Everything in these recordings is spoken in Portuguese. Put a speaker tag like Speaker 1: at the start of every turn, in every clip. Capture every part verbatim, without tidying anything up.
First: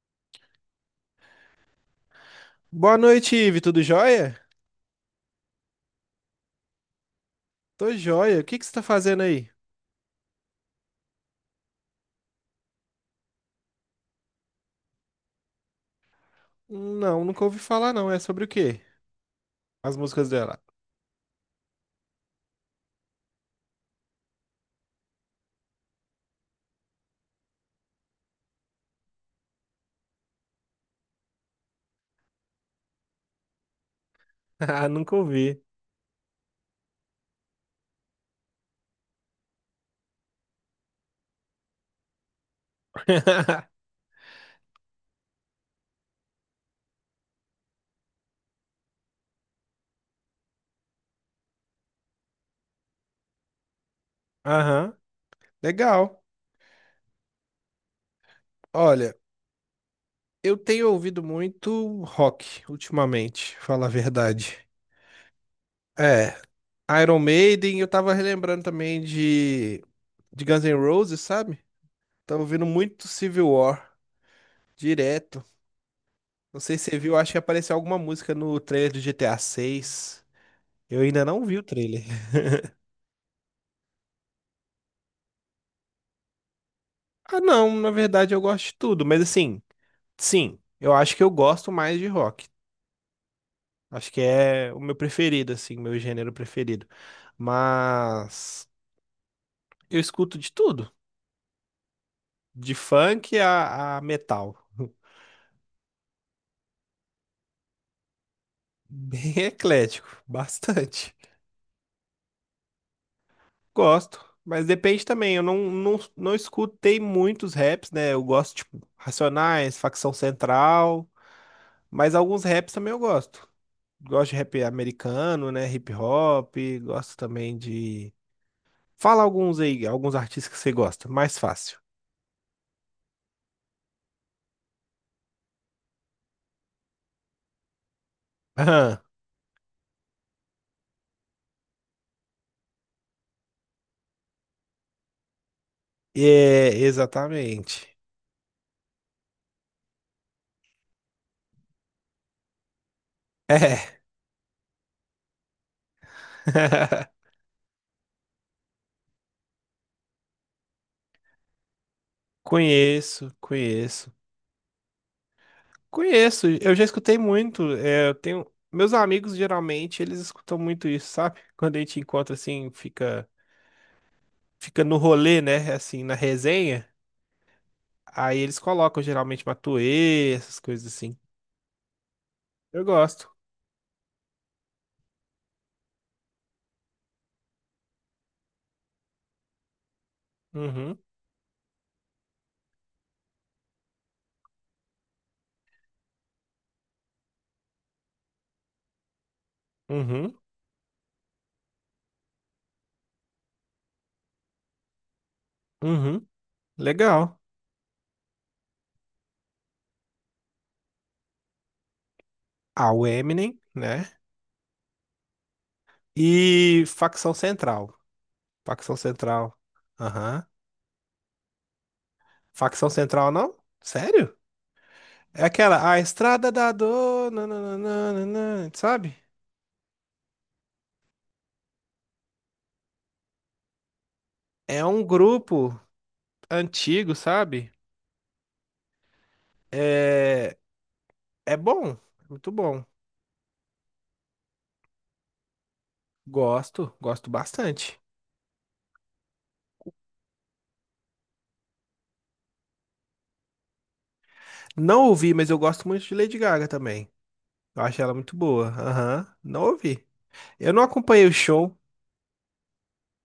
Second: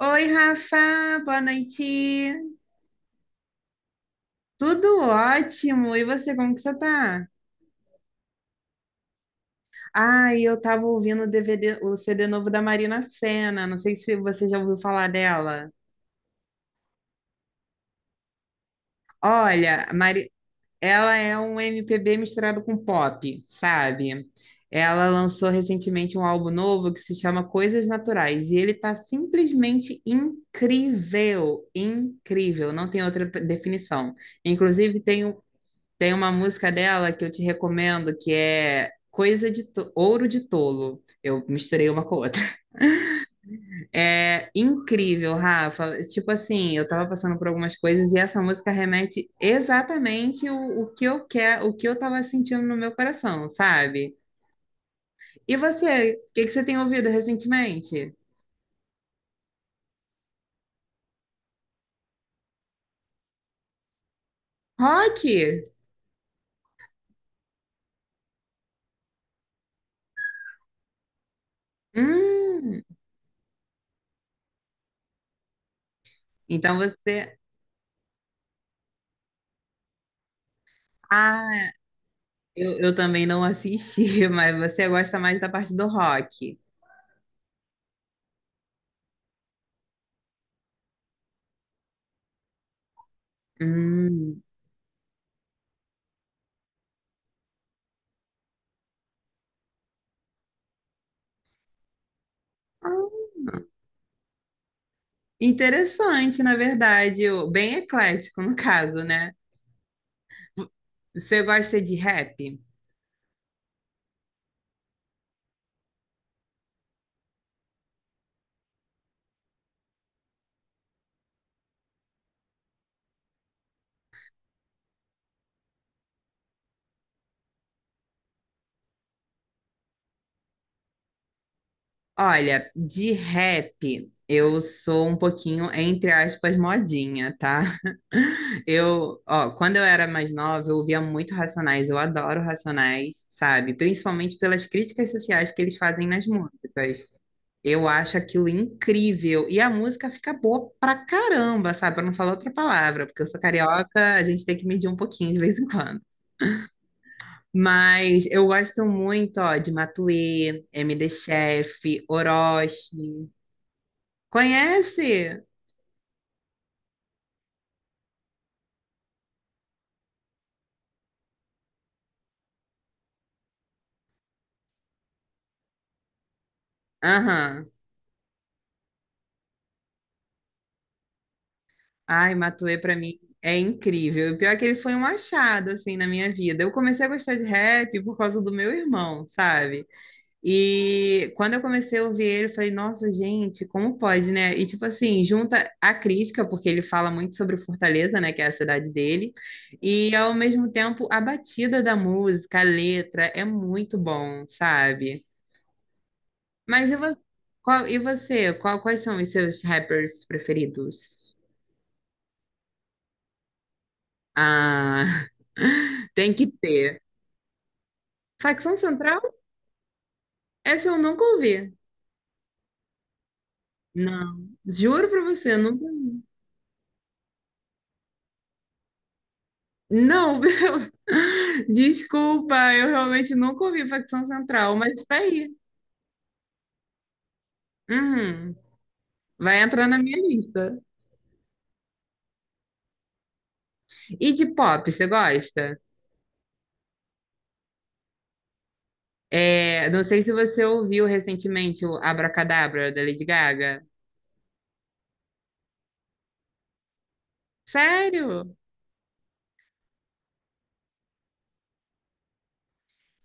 Speaker 1: Oi, Rafa, boa noite.
Speaker 2: Boa noite, Ive. Tudo jóia?
Speaker 1: Tudo ótimo. E você, como que você tá?
Speaker 2: Tô jóia. O que que você tá fazendo aí?
Speaker 1: Ah, eu tava ouvindo o D V D, o C D novo da Marina Sena. Não sei se você já ouviu falar dela.
Speaker 2: Não, nunca ouvi falar, não. É sobre o quê?
Speaker 1: Olha, a
Speaker 2: As
Speaker 1: Mari...
Speaker 2: músicas dela.
Speaker 1: ela é um M P B misturado com pop, sabe? Ela lançou recentemente um álbum novo que se chama Coisas Naturais e ele tá simplesmente incrível, incrível, não tem outra definição.
Speaker 2: Ah,
Speaker 1: Inclusive,
Speaker 2: nunca
Speaker 1: tem um.
Speaker 2: ouvi.
Speaker 1: Tem uma música dela que eu te recomendo que é Coisa de to- Ouro de Tolo. Eu misturei uma com a outra. É incrível, Rafa. Tipo assim, eu tava passando por algumas coisas e essa música remete exatamente o, o que eu quero, o que eu tava sentindo no meu coração, sabe?
Speaker 2: Aham.
Speaker 1: E você,
Speaker 2: Legal.
Speaker 1: o que que você tem ouvido recentemente?
Speaker 2: Olha, eu tenho ouvido muito rock ultimamente, falar a verdade.
Speaker 1: Rock?
Speaker 2: É, Iron Maiden, eu tava relembrando também de, de Guns N' Roses, sabe? Tava ouvindo
Speaker 1: Hum.
Speaker 2: muito Civil War, direto. Não
Speaker 1: Então
Speaker 2: sei se você viu, acho
Speaker 1: você.
Speaker 2: que apareceu alguma música no trailer do G T A V I. Eu ainda não vi o
Speaker 1: Ah,
Speaker 2: trailer.
Speaker 1: eu, eu também não assisti, mas você gosta mais da parte do rock.
Speaker 2: Ah, não, na verdade eu gosto de tudo, mas assim, sim, eu acho que eu gosto mais de rock. Acho que
Speaker 1: Hum.
Speaker 2: é o meu preferido, assim, meu gênero preferido. Mas eu escuto de tudo, de
Speaker 1: Ah.
Speaker 2: funk a, a metal.
Speaker 1: Interessante, na verdade, o- bem eclético no caso, né?
Speaker 2: Bem eclético, bastante.
Speaker 1: Você gosta de rap?
Speaker 2: Gosto, mas depende também. Eu não, não, não escutei muitos raps, né? Eu gosto, tipo, Racionais, Facção Central. Mas alguns raps também eu gosto. Gosto de rap americano, né? Hip hop, gosto também de. Fala alguns aí, alguns artistas que você gosta, mais fácil.
Speaker 1: Olha, de rap eu sou um pouquinho, entre aspas, modinha, tá?
Speaker 2: Aham.
Speaker 1: Eu, ó, quando eu era mais nova, eu ouvia muito Racionais, eu adoro Racionais, sabe? Principalmente pelas críticas sociais que eles fazem nas
Speaker 2: É,
Speaker 1: músicas. Eu
Speaker 2: exatamente.
Speaker 1: acho aquilo incrível. E a música fica boa pra caramba, sabe? Pra não falar outra palavra, porque eu sou
Speaker 2: É.
Speaker 1: carioca, a gente tem que medir um pouquinho de vez em quando. Mas eu gosto muito, ó, de Matuê, M D Chef, Orochi.
Speaker 2: Conheço, conheço.
Speaker 1: Conhece?
Speaker 2: Conheço, eu já escutei muito. É, eu tenho. Meus amigos geralmente eles escutam muito isso, sabe? Quando a gente encontra assim, fica, fica no rolê, né? Assim, na resenha.
Speaker 1: Aham.
Speaker 2: Aí eles colocam geralmente Matuê, essas coisas assim.
Speaker 1: Ai, Matuê
Speaker 2: Eu
Speaker 1: pra mim
Speaker 2: gosto.
Speaker 1: é incrível. O pior é que ele foi um achado, assim, na minha vida. Eu comecei a gostar de rap por causa do meu irmão, sabe?
Speaker 2: Uhum,
Speaker 1: E quando eu comecei a ouvir ele, eu falei, nossa, gente, como pode, né? E tipo assim, junta a crítica, porque ele fala muito sobre Fortaleza, né, que é a cidade dele, e
Speaker 2: uhum,
Speaker 1: ao mesmo tempo a batida da música, a letra, é muito bom, sabe?
Speaker 2: uhum.
Speaker 1: Mas e você,
Speaker 2: Legal.
Speaker 1: qual, e você? Qual- quais são os seus rappers preferidos?
Speaker 2: Ah, o Eminem, né?
Speaker 1: Ah, tem que
Speaker 2: E
Speaker 1: ter.
Speaker 2: facção central.
Speaker 1: Facção
Speaker 2: Facção
Speaker 1: Central?
Speaker 2: central. Aham.
Speaker 1: Essa eu nunca ouvi.
Speaker 2: Facção central, não? Sério?
Speaker 1: Não, juro pra
Speaker 2: É
Speaker 1: você, eu nunca.
Speaker 2: aquela, a Estrada da Dor, nananana, sabe?
Speaker 1: Não, desculpa, eu realmente nunca ouvi Facção Central,
Speaker 2: É
Speaker 1: mas
Speaker 2: um
Speaker 1: tá aí.
Speaker 2: grupo antigo, sabe?
Speaker 1: Uhum. Vai entrar na minha
Speaker 2: É,
Speaker 1: lista.
Speaker 2: é bom, muito bom.
Speaker 1: E de pop, você gosta?
Speaker 2: Gosto, gosto bastante.
Speaker 1: É, não sei se você ouviu recentemente o Abracadabra da Lady Gaga.
Speaker 2: Não ouvi, mas eu gosto muito de Lady Gaga também. Eu acho ela muito
Speaker 1: Sério?
Speaker 2: boa. Aham, não ouvi. Eu não acompanhei o show.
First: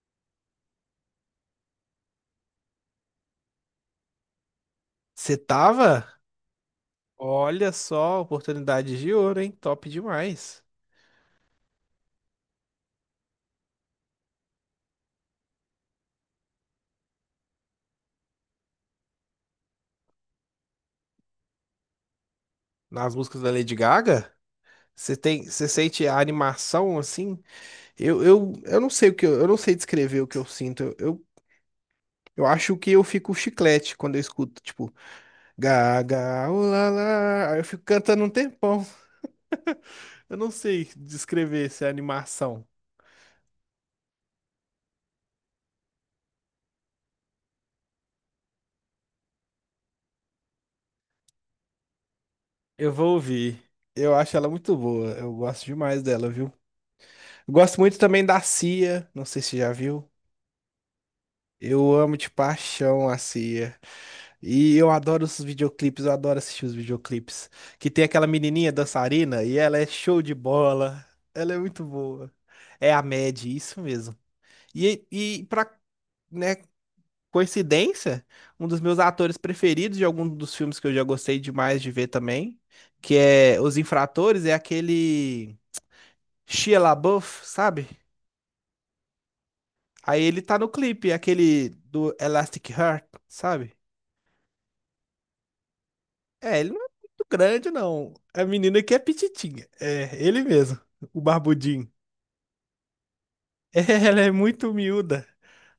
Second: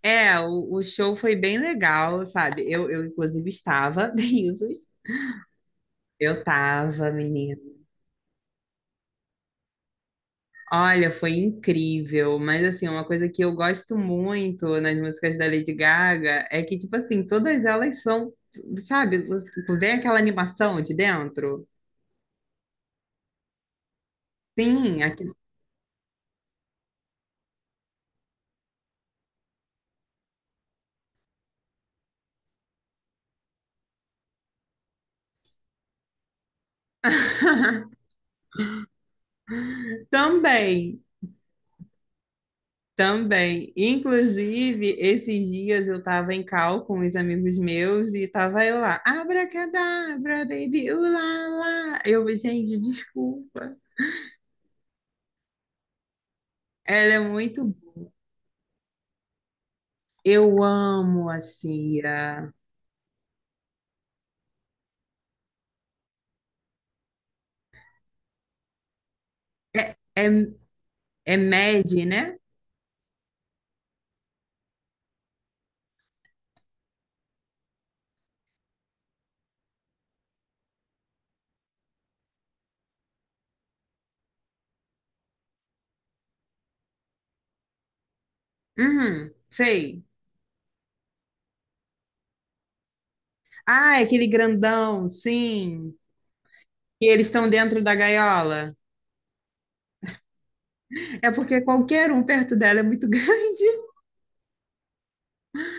Speaker 1: É, o, o show foi bem legal, sabe? Eu, eu inclusive, estava, risos.
Speaker 2: Você tava?
Speaker 1: Eu tava, menina.
Speaker 2: Olha só, oportunidade de ouro, hein? Top demais.
Speaker 1: Olha, foi incrível, mas assim, uma coisa que eu gosto muito nas músicas da Lady Gaga é que, tipo assim, todas elas são, sabe, você- vem aquela animação de dentro?
Speaker 2: Nas músicas da Lady Gaga,
Speaker 1: Sim,
Speaker 2: você
Speaker 1: aqui...
Speaker 2: tem, você sente a animação assim? Eu, eu, eu não sei o que eu, eu não sei descrever o que eu sinto. Eu, eu, eu acho que eu fico chiclete quando eu escuto, tipo, Gaga, ulala. Aí eu fico cantando um tempão. Eu não sei
Speaker 1: Também,
Speaker 2: descrever essa animação.
Speaker 1: também. Inclusive, esses dias eu tava em cal com os amigos meus e tava eu lá, abracadabra, baby, ulala. Eu, gente,
Speaker 2: Eu vou ouvir.
Speaker 1: desculpa.
Speaker 2: Eu acho ela muito boa. Eu gosto demais dela, viu?
Speaker 1: Ela é muito.
Speaker 2: Gosto muito também da Cia, não sei se já viu.
Speaker 1: Eu amo a
Speaker 2: Eu amo de
Speaker 1: Cia.
Speaker 2: paixão a Cia. E eu adoro os videoclipes, eu adoro assistir os videoclipes. Que tem aquela menininha dançarina e ela é
Speaker 1: É,
Speaker 2: show
Speaker 1: é
Speaker 2: de bola.
Speaker 1: É
Speaker 2: Ela é muito
Speaker 1: Mad,
Speaker 2: boa.
Speaker 1: né?
Speaker 2: É a Mad, isso mesmo. E, e pra, né, coincidência, um dos meus atores preferidos de algum dos filmes que eu já gostei demais de ver também, que é Os Infratores, é aquele Shia LaBeouf, sabe?
Speaker 1: Uhum, sei.
Speaker 2: Aí ele tá no clipe, aquele do Elastic Heart, sabe?
Speaker 1: Ah, é aquele grandão, sim.
Speaker 2: É, ele não é
Speaker 1: E eles
Speaker 2: muito
Speaker 1: estão
Speaker 2: grande,
Speaker 1: dentro da
Speaker 2: não. É a
Speaker 1: gaiola.
Speaker 2: menina que é pititinha. É, ele mesmo, o
Speaker 1: É porque
Speaker 2: barbudinho.
Speaker 1: qualquer um perto dela é muito grande.
Speaker 2: Ela é muito miúda,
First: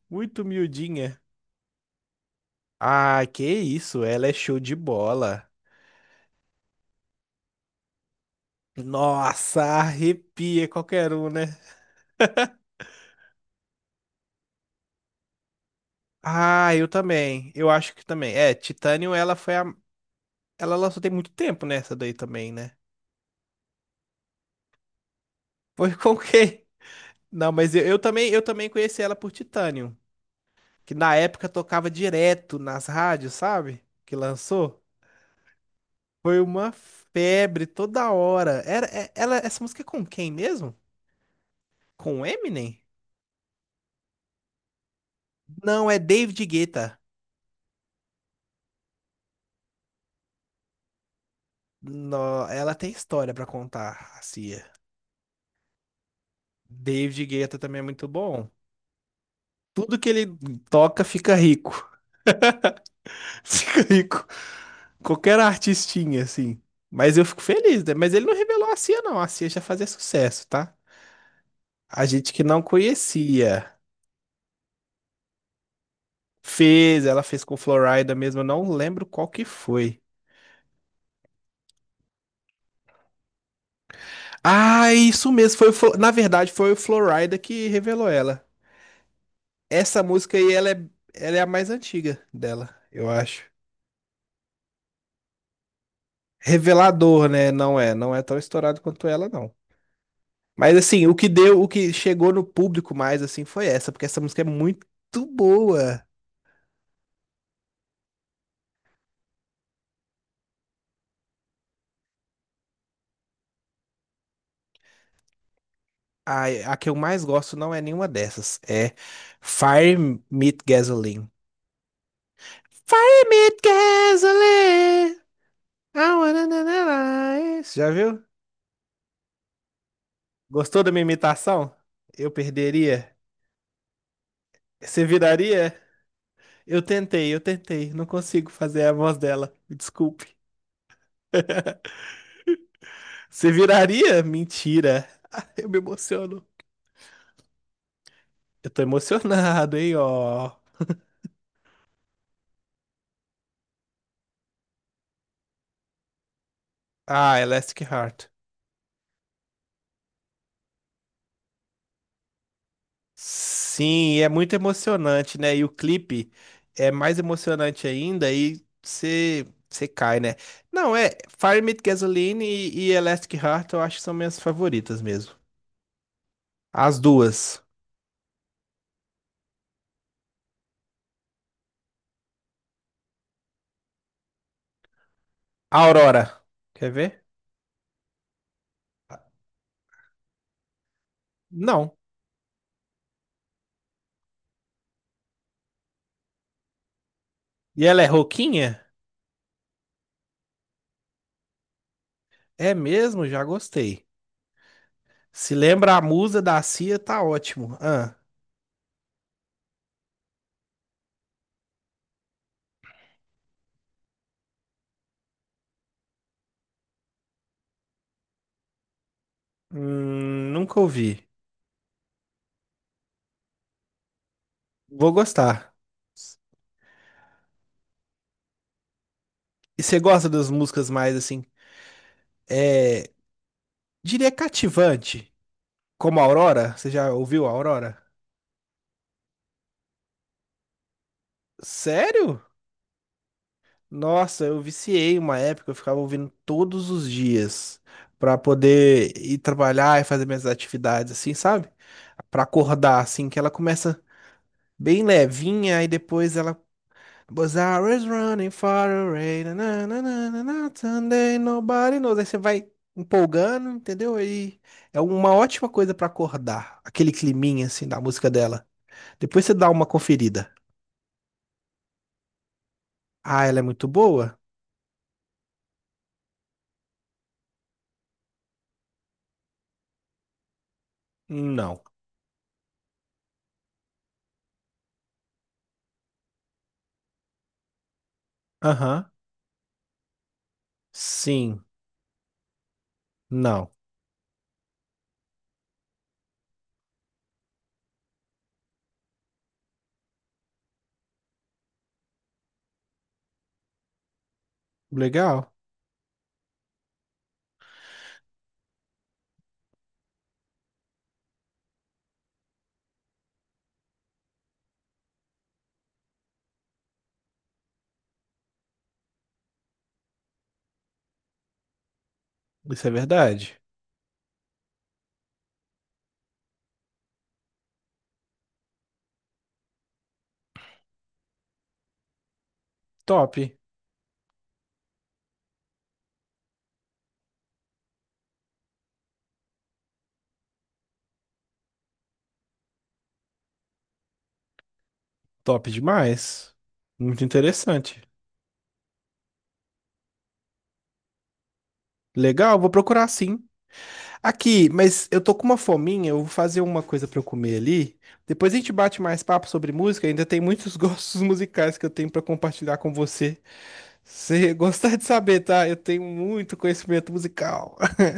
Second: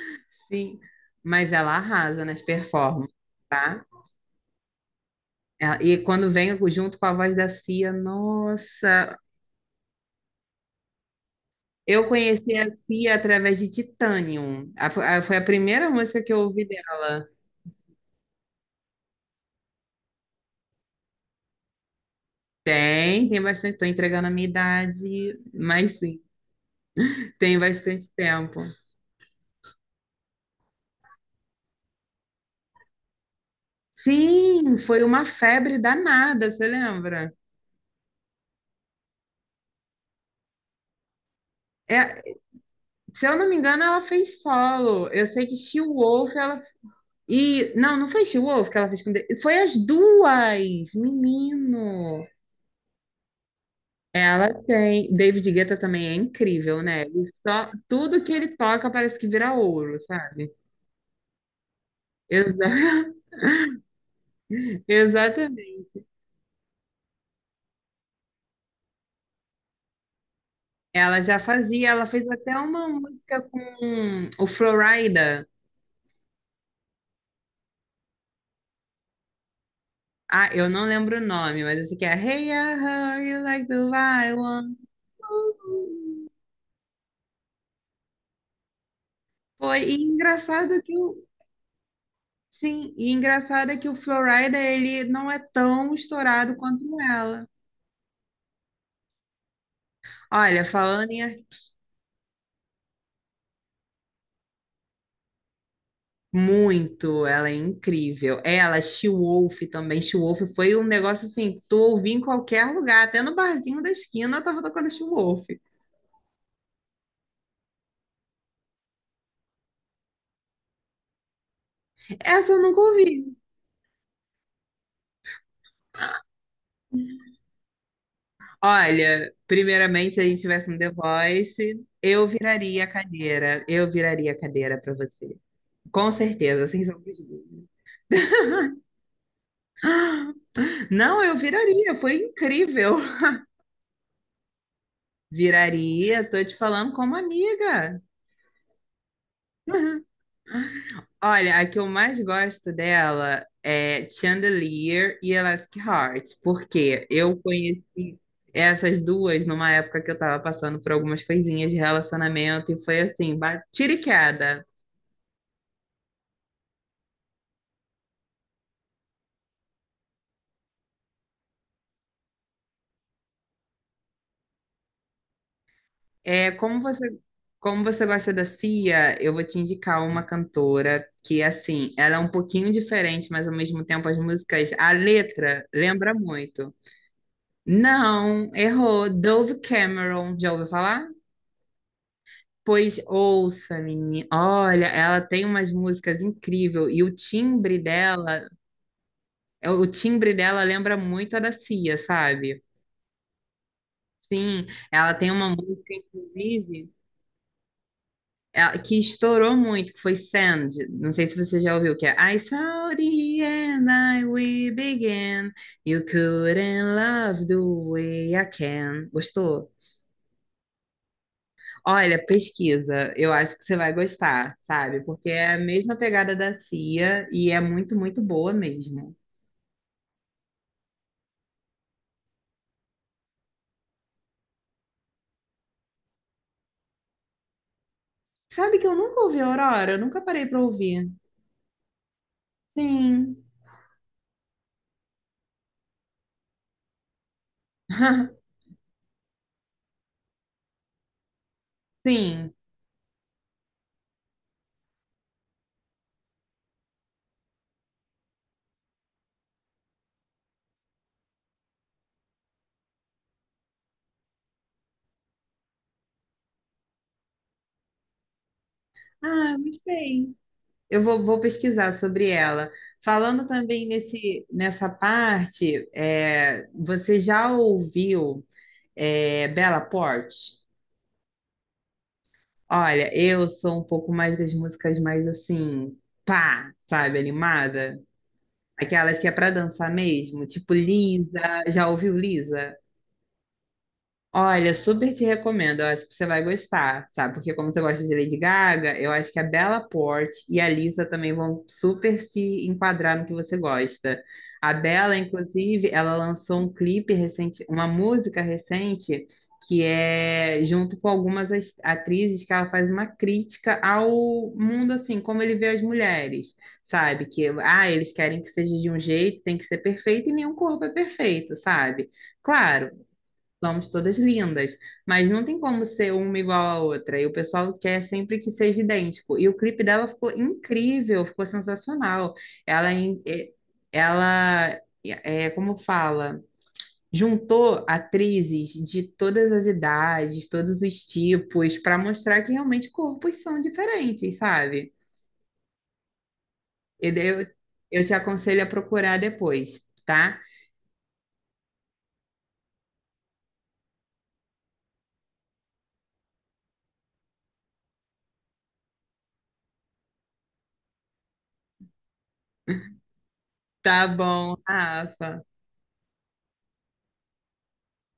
Speaker 2: muito
Speaker 1: Sim,
Speaker 2: miudinha.
Speaker 1: mas ela arrasa nas performances,
Speaker 2: Ah, que
Speaker 1: tá?
Speaker 2: isso, ela é show de bola.
Speaker 1: Ela- E quando vem junto com a voz da Cia, nossa,
Speaker 2: Nossa, arrepia qualquer um, né?
Speaker 1: eu conheci a Cia através de Titanium. A- a- foi a primeira música que eu ouvi
Speaker 2: Ah, eu
Speaker 1: dela.
Speaker 2: também. Eu acho que também. É, Titanium, ela foi a... Ela lançou tem muito tempo nessa daí também, né?
Speaker 1: Tem, tem bastante. Estou entregando a minha idade,
Speaker 2: Foi
Speaker 1: mas
Speaker 2: com
Speaker 1: sim,
Speaker 2: quem? Não,
Speaker 1: tem
Speaker 2: mas eu, eu
Speaker 1: bastante
Speaker 2: também, eu
Speaker 1: tempo.
Speaker 2: também conheci ela por Titanium, que na época tocava direto nas rádios, sabe? Que
Speaker 1: Sim,
Speaker 2: lançou.
Speaker 1: foi uma febre
Speaker 2: Foi
Speaker 1: danada, você
Speaker 2: uma
Speaker 1: lembra?
Speaker 2: febre toda hora. Era, é- ela, essa música é com quem mesmo?
Speaker 1: É,
Speaker 2: Com o Eminem?
Speaker 1: se eu não me engano, ela fez solo. Eu sei que
Speaker 2: Não, é
Speaker 1: She-Wolf,
Speaker 2: David
Speaker 1: ela.
Speaker 2: Guetta.
Speaker 1: E, não, não foi She-Wolf que ela fez com. Da- Foi as duas! Menino!
Speaker 2: No- ela tem história pra contar, a
Speaker 1: Ela
Speaker 2: Cia.
Speaker 1: tem. David Guetta também é incrível, né?
Speaker 2: David
Speaker 1: Ele
Speaker 2: Guetta
Speaker 1: só...
Speaker 2: também é muito
Speaker 1: Tudo que
Speaker 2: bom.
Speaker 1: ele toca parece que vira
Speaker 2: Tudo
Speaker 1: ouro,
Speaker 2: que ele
Speaker 1: sabe?
Speaker 2: toca fica rico.
Speaker 1: Exa-
Speaker 2: Fica rico. Qualquer
Speaker 1: Exatamente.
Speaker 2: artistinha, assim. Mas eu fico feliz, né? Mas ele não revelou a Cia, não. A Cia já fazia sucesso, tá?
Speaker 1: Ela já fazia, ela
Speaker 2: A
Speaker 1: fez
Speaker 2: gente que
Speaker 1: até
Speaker 2: não
Speaker 1: uma música
Speaker 2: conhecia.
Speaker 1: com o Florida.
Speaker 2: Fez, ela fez com Florida mesmo. Eu não lembro qual que foi.
Speaker 1: Ah, eu não lembro o nome, mas esse aqui é Hey, I heard you like the wild one.
Speaker 2: Ah, isso mesmo. Foi o Flo- Na verdade, foi o Florida que revelou ela.
Speaker 1: Foi e
Speaker 2: Essa música aí, ela
Speaker 1: engraçado
Speaker 2: é,
Speaker 1: que o
Speaker 2: ela é a mais antiga dela,
Speaker 1: sim,
Speaker 2: eu
Speaker 1: e
Speaker 2: acho.
Speaker 1: engraçado é que o Florida ele não é tão estourado quanto
Speaker 2: Revelador,
Speaker 1: ela.
Speaker 2: né? Não é, não é tão estourado quanto ela, não.
Speaker 1: Olha,
Speaker 2: Mas assim,
Speaker 1: falando
Speaker 2: o
Speaker 1: em
Speaker 2: que
Speaker 1: ar-
Speaker 2: deu, o que chegou no público mais assim foi essa, porque essa música é muito boa.
Speaker 1: muito, ela é incrível. Ela, She-Wolf também, She-Wolf foi um negócio assim, que tu ouvia em qualquer lugar, até no barzinho da esquina eu tava tocando She-Wolf.
Speaker 2: A, a que eu mais gosto não é nenhuma dessas. É Fire Meet Gasoline.
Speaker 1: Essa eu nunca
Speaker 2: Fire
Speaker 1: ouvi.
Speaker 2: Meet Gasoline. I wanna na, na, na. Já viu?
Speaker 1: Olha, primeiramente, se a gente tivesse um
Speaker 2: Gostou
Speaker 1: The
Speaker 2: da minha imitação?
Speaker 1: Voice, eu
Speaker 2: Eu
Speaker 1: viraria a
Speaker 2: perderia?
Speaker 1: cadeira. Eu viraria a cadeira para
Speaker 2: Você
Speaker 1: você.
Speaker 2: viraria?
Speaker 1: Com certeza,
Speaker 2: Eu
Speaker 1: sem sombra de
Speaker 2: tentei, eu
Speaker 1: dúvida.
Speaker 2: tentei. Não consigo fazer a voz dela. Me desculpe.
Speaker 1: Não, eu viraria, foi incrível.
Speaker 2: Você viraria? Mentira. Ah, eu me
Speaker 1: Viraria,
Speaker 2: emociono.
Speaker 1: tô te falando como amiga.
Speaker 2: Eu tô emocionado, hein, ó.
Speaker 1: Olha, a que eu mais gosto dela é Chandelier e Elastic Heart, porque eu
Speaker 2: Ah, Elastic
Speaker 1: conheci
Speaker 2: Heart.
Speaker 1: essas duas numa época que eu tava passando por algumas coisinhas de relacionamento e foi assim, ba- tiro e
Speaker 2: Sim, é muito
Speaker 1: queda.
Speaker 2: emocionante, né? E o clipe é mais emocionante ainda e você você cai, né? Não, é Fire Me With Gasoline e, e Elastic Heart eu acho que são minhas favoritas mesmo.
Speaker 1: É, como
Speaker 2: As
Speaker 1: você,
Speaker 2: duas.
Speaker 1: como você gosta da Cia, eu vou te indicar uma cantora que, assim, ela é um pouquinho diferente, mas ao mesmo tempo as músicas, a letra lembra
Speaker 2: Aurora.
Speaker 1: muito.
Speaker 2: Quer ver?
Speaker 1: Não, errou. Dove Cameron, já ouviu falar?
Speaker 2: Não.
Speaker 1: Pois ouça, menina. Olha, ela tem umas músicas incríveis e o timbre
Speaker 2: E ela é
Speaker 1: dela,
Speaker 2: roquinha?
Speaker 1: é, o timbre dela lembra muito a da Cia, sabe?
Speaker 2: É mesmo? Já gostei.
Speaker 1: Sim, ela tem uma
Speaker 2: Se
Speaker 1: música,
Speaker 2: lembra a musa da
Speaker 1: inclusive.
Speaker 2: Cia, tá ótimo. Ah,
Speaker 1: É, que estourou muito, que foi Sand. Não sei se você já ouviu, que é I saw the end, I we began. You couldn't love the way I can. Gostou?
Speaker 2: hum, nunca ouvi.
Speaker 1: Olha, pesquisa, eu acho que você vai gostar, sabe?
Speaker 2: Vou
Speaker 1: Porque é a
Speaker 2: gostar.
Speaker 1: mesma pegada da Cia e é muito, muito boa mesmo.
Speaker 2: E você gosta das músicas mais assim? É. Diria cativante. Como Aurora? Você já ouviu a Aurora?
Speaker 1: Sabe que eu nunca ouvi Aurora? Eu nunca parei pra ouvir.
Speaker 2: Sério?
Speaker 1: Sim.
Speaker 2: Nossa, eu viciei uma época, eu ficava ouvindo todos os dias pra poder ir trabalhar e fazer minhas atividades assim, sabe? Pra
Speaker 1: Sim.
Speaker 2: acordar assim que ela começa bem levinha, e depois ela. Was is running far away, na, na, na, na, na, na, Sunday, nobody knows. Aí você vai empolgando, entendeu? Aí é uma ótima coisa pra acordar, aquele climinha assim da música dela. Depois você
Speaker 1: Ah,
Speaker 2: dá uma
Speaker 1: gostei.
Speaker 2: conferida.
Speaker 1: Eu vou, vou pesquisar sobre ela.
Speaker 2: Ah,
Speaker 1: Falando
Speaker 2: ela é
Speaker 1: também
Speaker 2: muito boa?
Speaker 1: nesse, nessa parte, é, você já ouviu é, Bella Porte?
Speaker 2: Não.
Speaker 1: Olha, eu sou um pouco mais das músicas mais assim, pá, sabe, animada?
Speaker 2: Aham.
Speaker 1: Aquelas que é para dançar mesmo, tipo Lisa.
Speaker 2: Sim.
Speaker 1: Já ouviu Lisa?
Speaker 2: Não.
Speaker 1: Olha, super te recomendo. Eu acho que você vai gostar, sabe? Porque como você gosta de Lady Gaga, eu acho que a Bella Porte e a Lisa também vão super se enquadrar no que você gosta. A Bella,
Speaker 2: Legal.
Speaker 1: inclusive, ela lançou um clipe recente, uma música recente, que é junto com algumas as- atrizes que ela faz uma crítica ao mundo, assim, como ele vê as mulheres, sabe? Que, ah, eles querem que seja de um jeito, tem que ser perfeito e nenhum corpo é perfeito, sabe?
Speaker 2: Isso
Speaker 1: Claro,
Speaker 2: é verdade.
Speaker 1: somos todas lindas, mas não tem como ser uma igual à outra. E o pessoal quer sempre que seja idêntico. E o clipe dela ficou incrível, ficou sensacional. Ela, em-
Speaker 2: Top.
Speaker 1: eh, ela é, como fala, juntou atrizes de todas as idades, todos os tipos, para mostrar que realmente corpos são diferentes, sabe?
Speaker 2: Top demais.
Speaker 1: E
Speaker 2: Muito
Speaker 1: daí eu,
Speaker 2: interessante.
Speaker 1: eu te aconselho a procurar depois, tá?
Speaker 2: Legal, vou procurar sim. Aqui, mas eu tô com uma fominha, eu vou fazer uma coisa pra eu comer ali. Depois a gente bate mais papo sobre música, ainda tem muitos gostos musicais que eu tenho pra compartilhar com você.
Speaker 1: Tá
Speaker 2: Se você
Speaker 1: bom,
Speaker 2: gostar de saber,
Speaker 1: Rafa.
Speaker 2: tá? Eu tenho muito conhecimento musical.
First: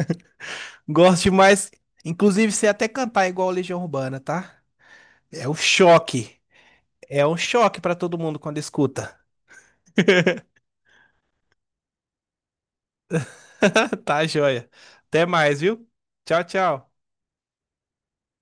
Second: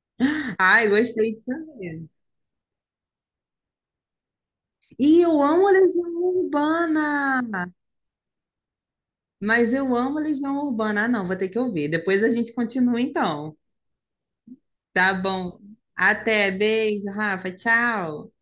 Speaker 1: Ai,
Speaker 2: Gosto
Speaker 1: gostei
Speaker 2: demais,
Speaker 1: também.
Speaker 2: inclusive sei até cantar igual Legião Urbana, tá?
Speaker 1: E eu
Speaker 2: É um
Speaker 1: amo Legião
Speaker 2: choque. É um
Speaker 1: Urbana,
Speaker 2: choque pra todo mundo quando escuta.
Speaker 1: mas eu amo Legião Urbana. Ah, não, vou ter que ouvir. Depois a gente continua então.
Speaker 2: Tá, joia.
Speaker 1: Tá
Speaker 2: Até
Speaker 1: bom.
Speaker 2: mais, viu? Tchau,
Speaker 1: Até,
Speaker 2: tchau.
Speaker 1: beijo, Rafa, tchau.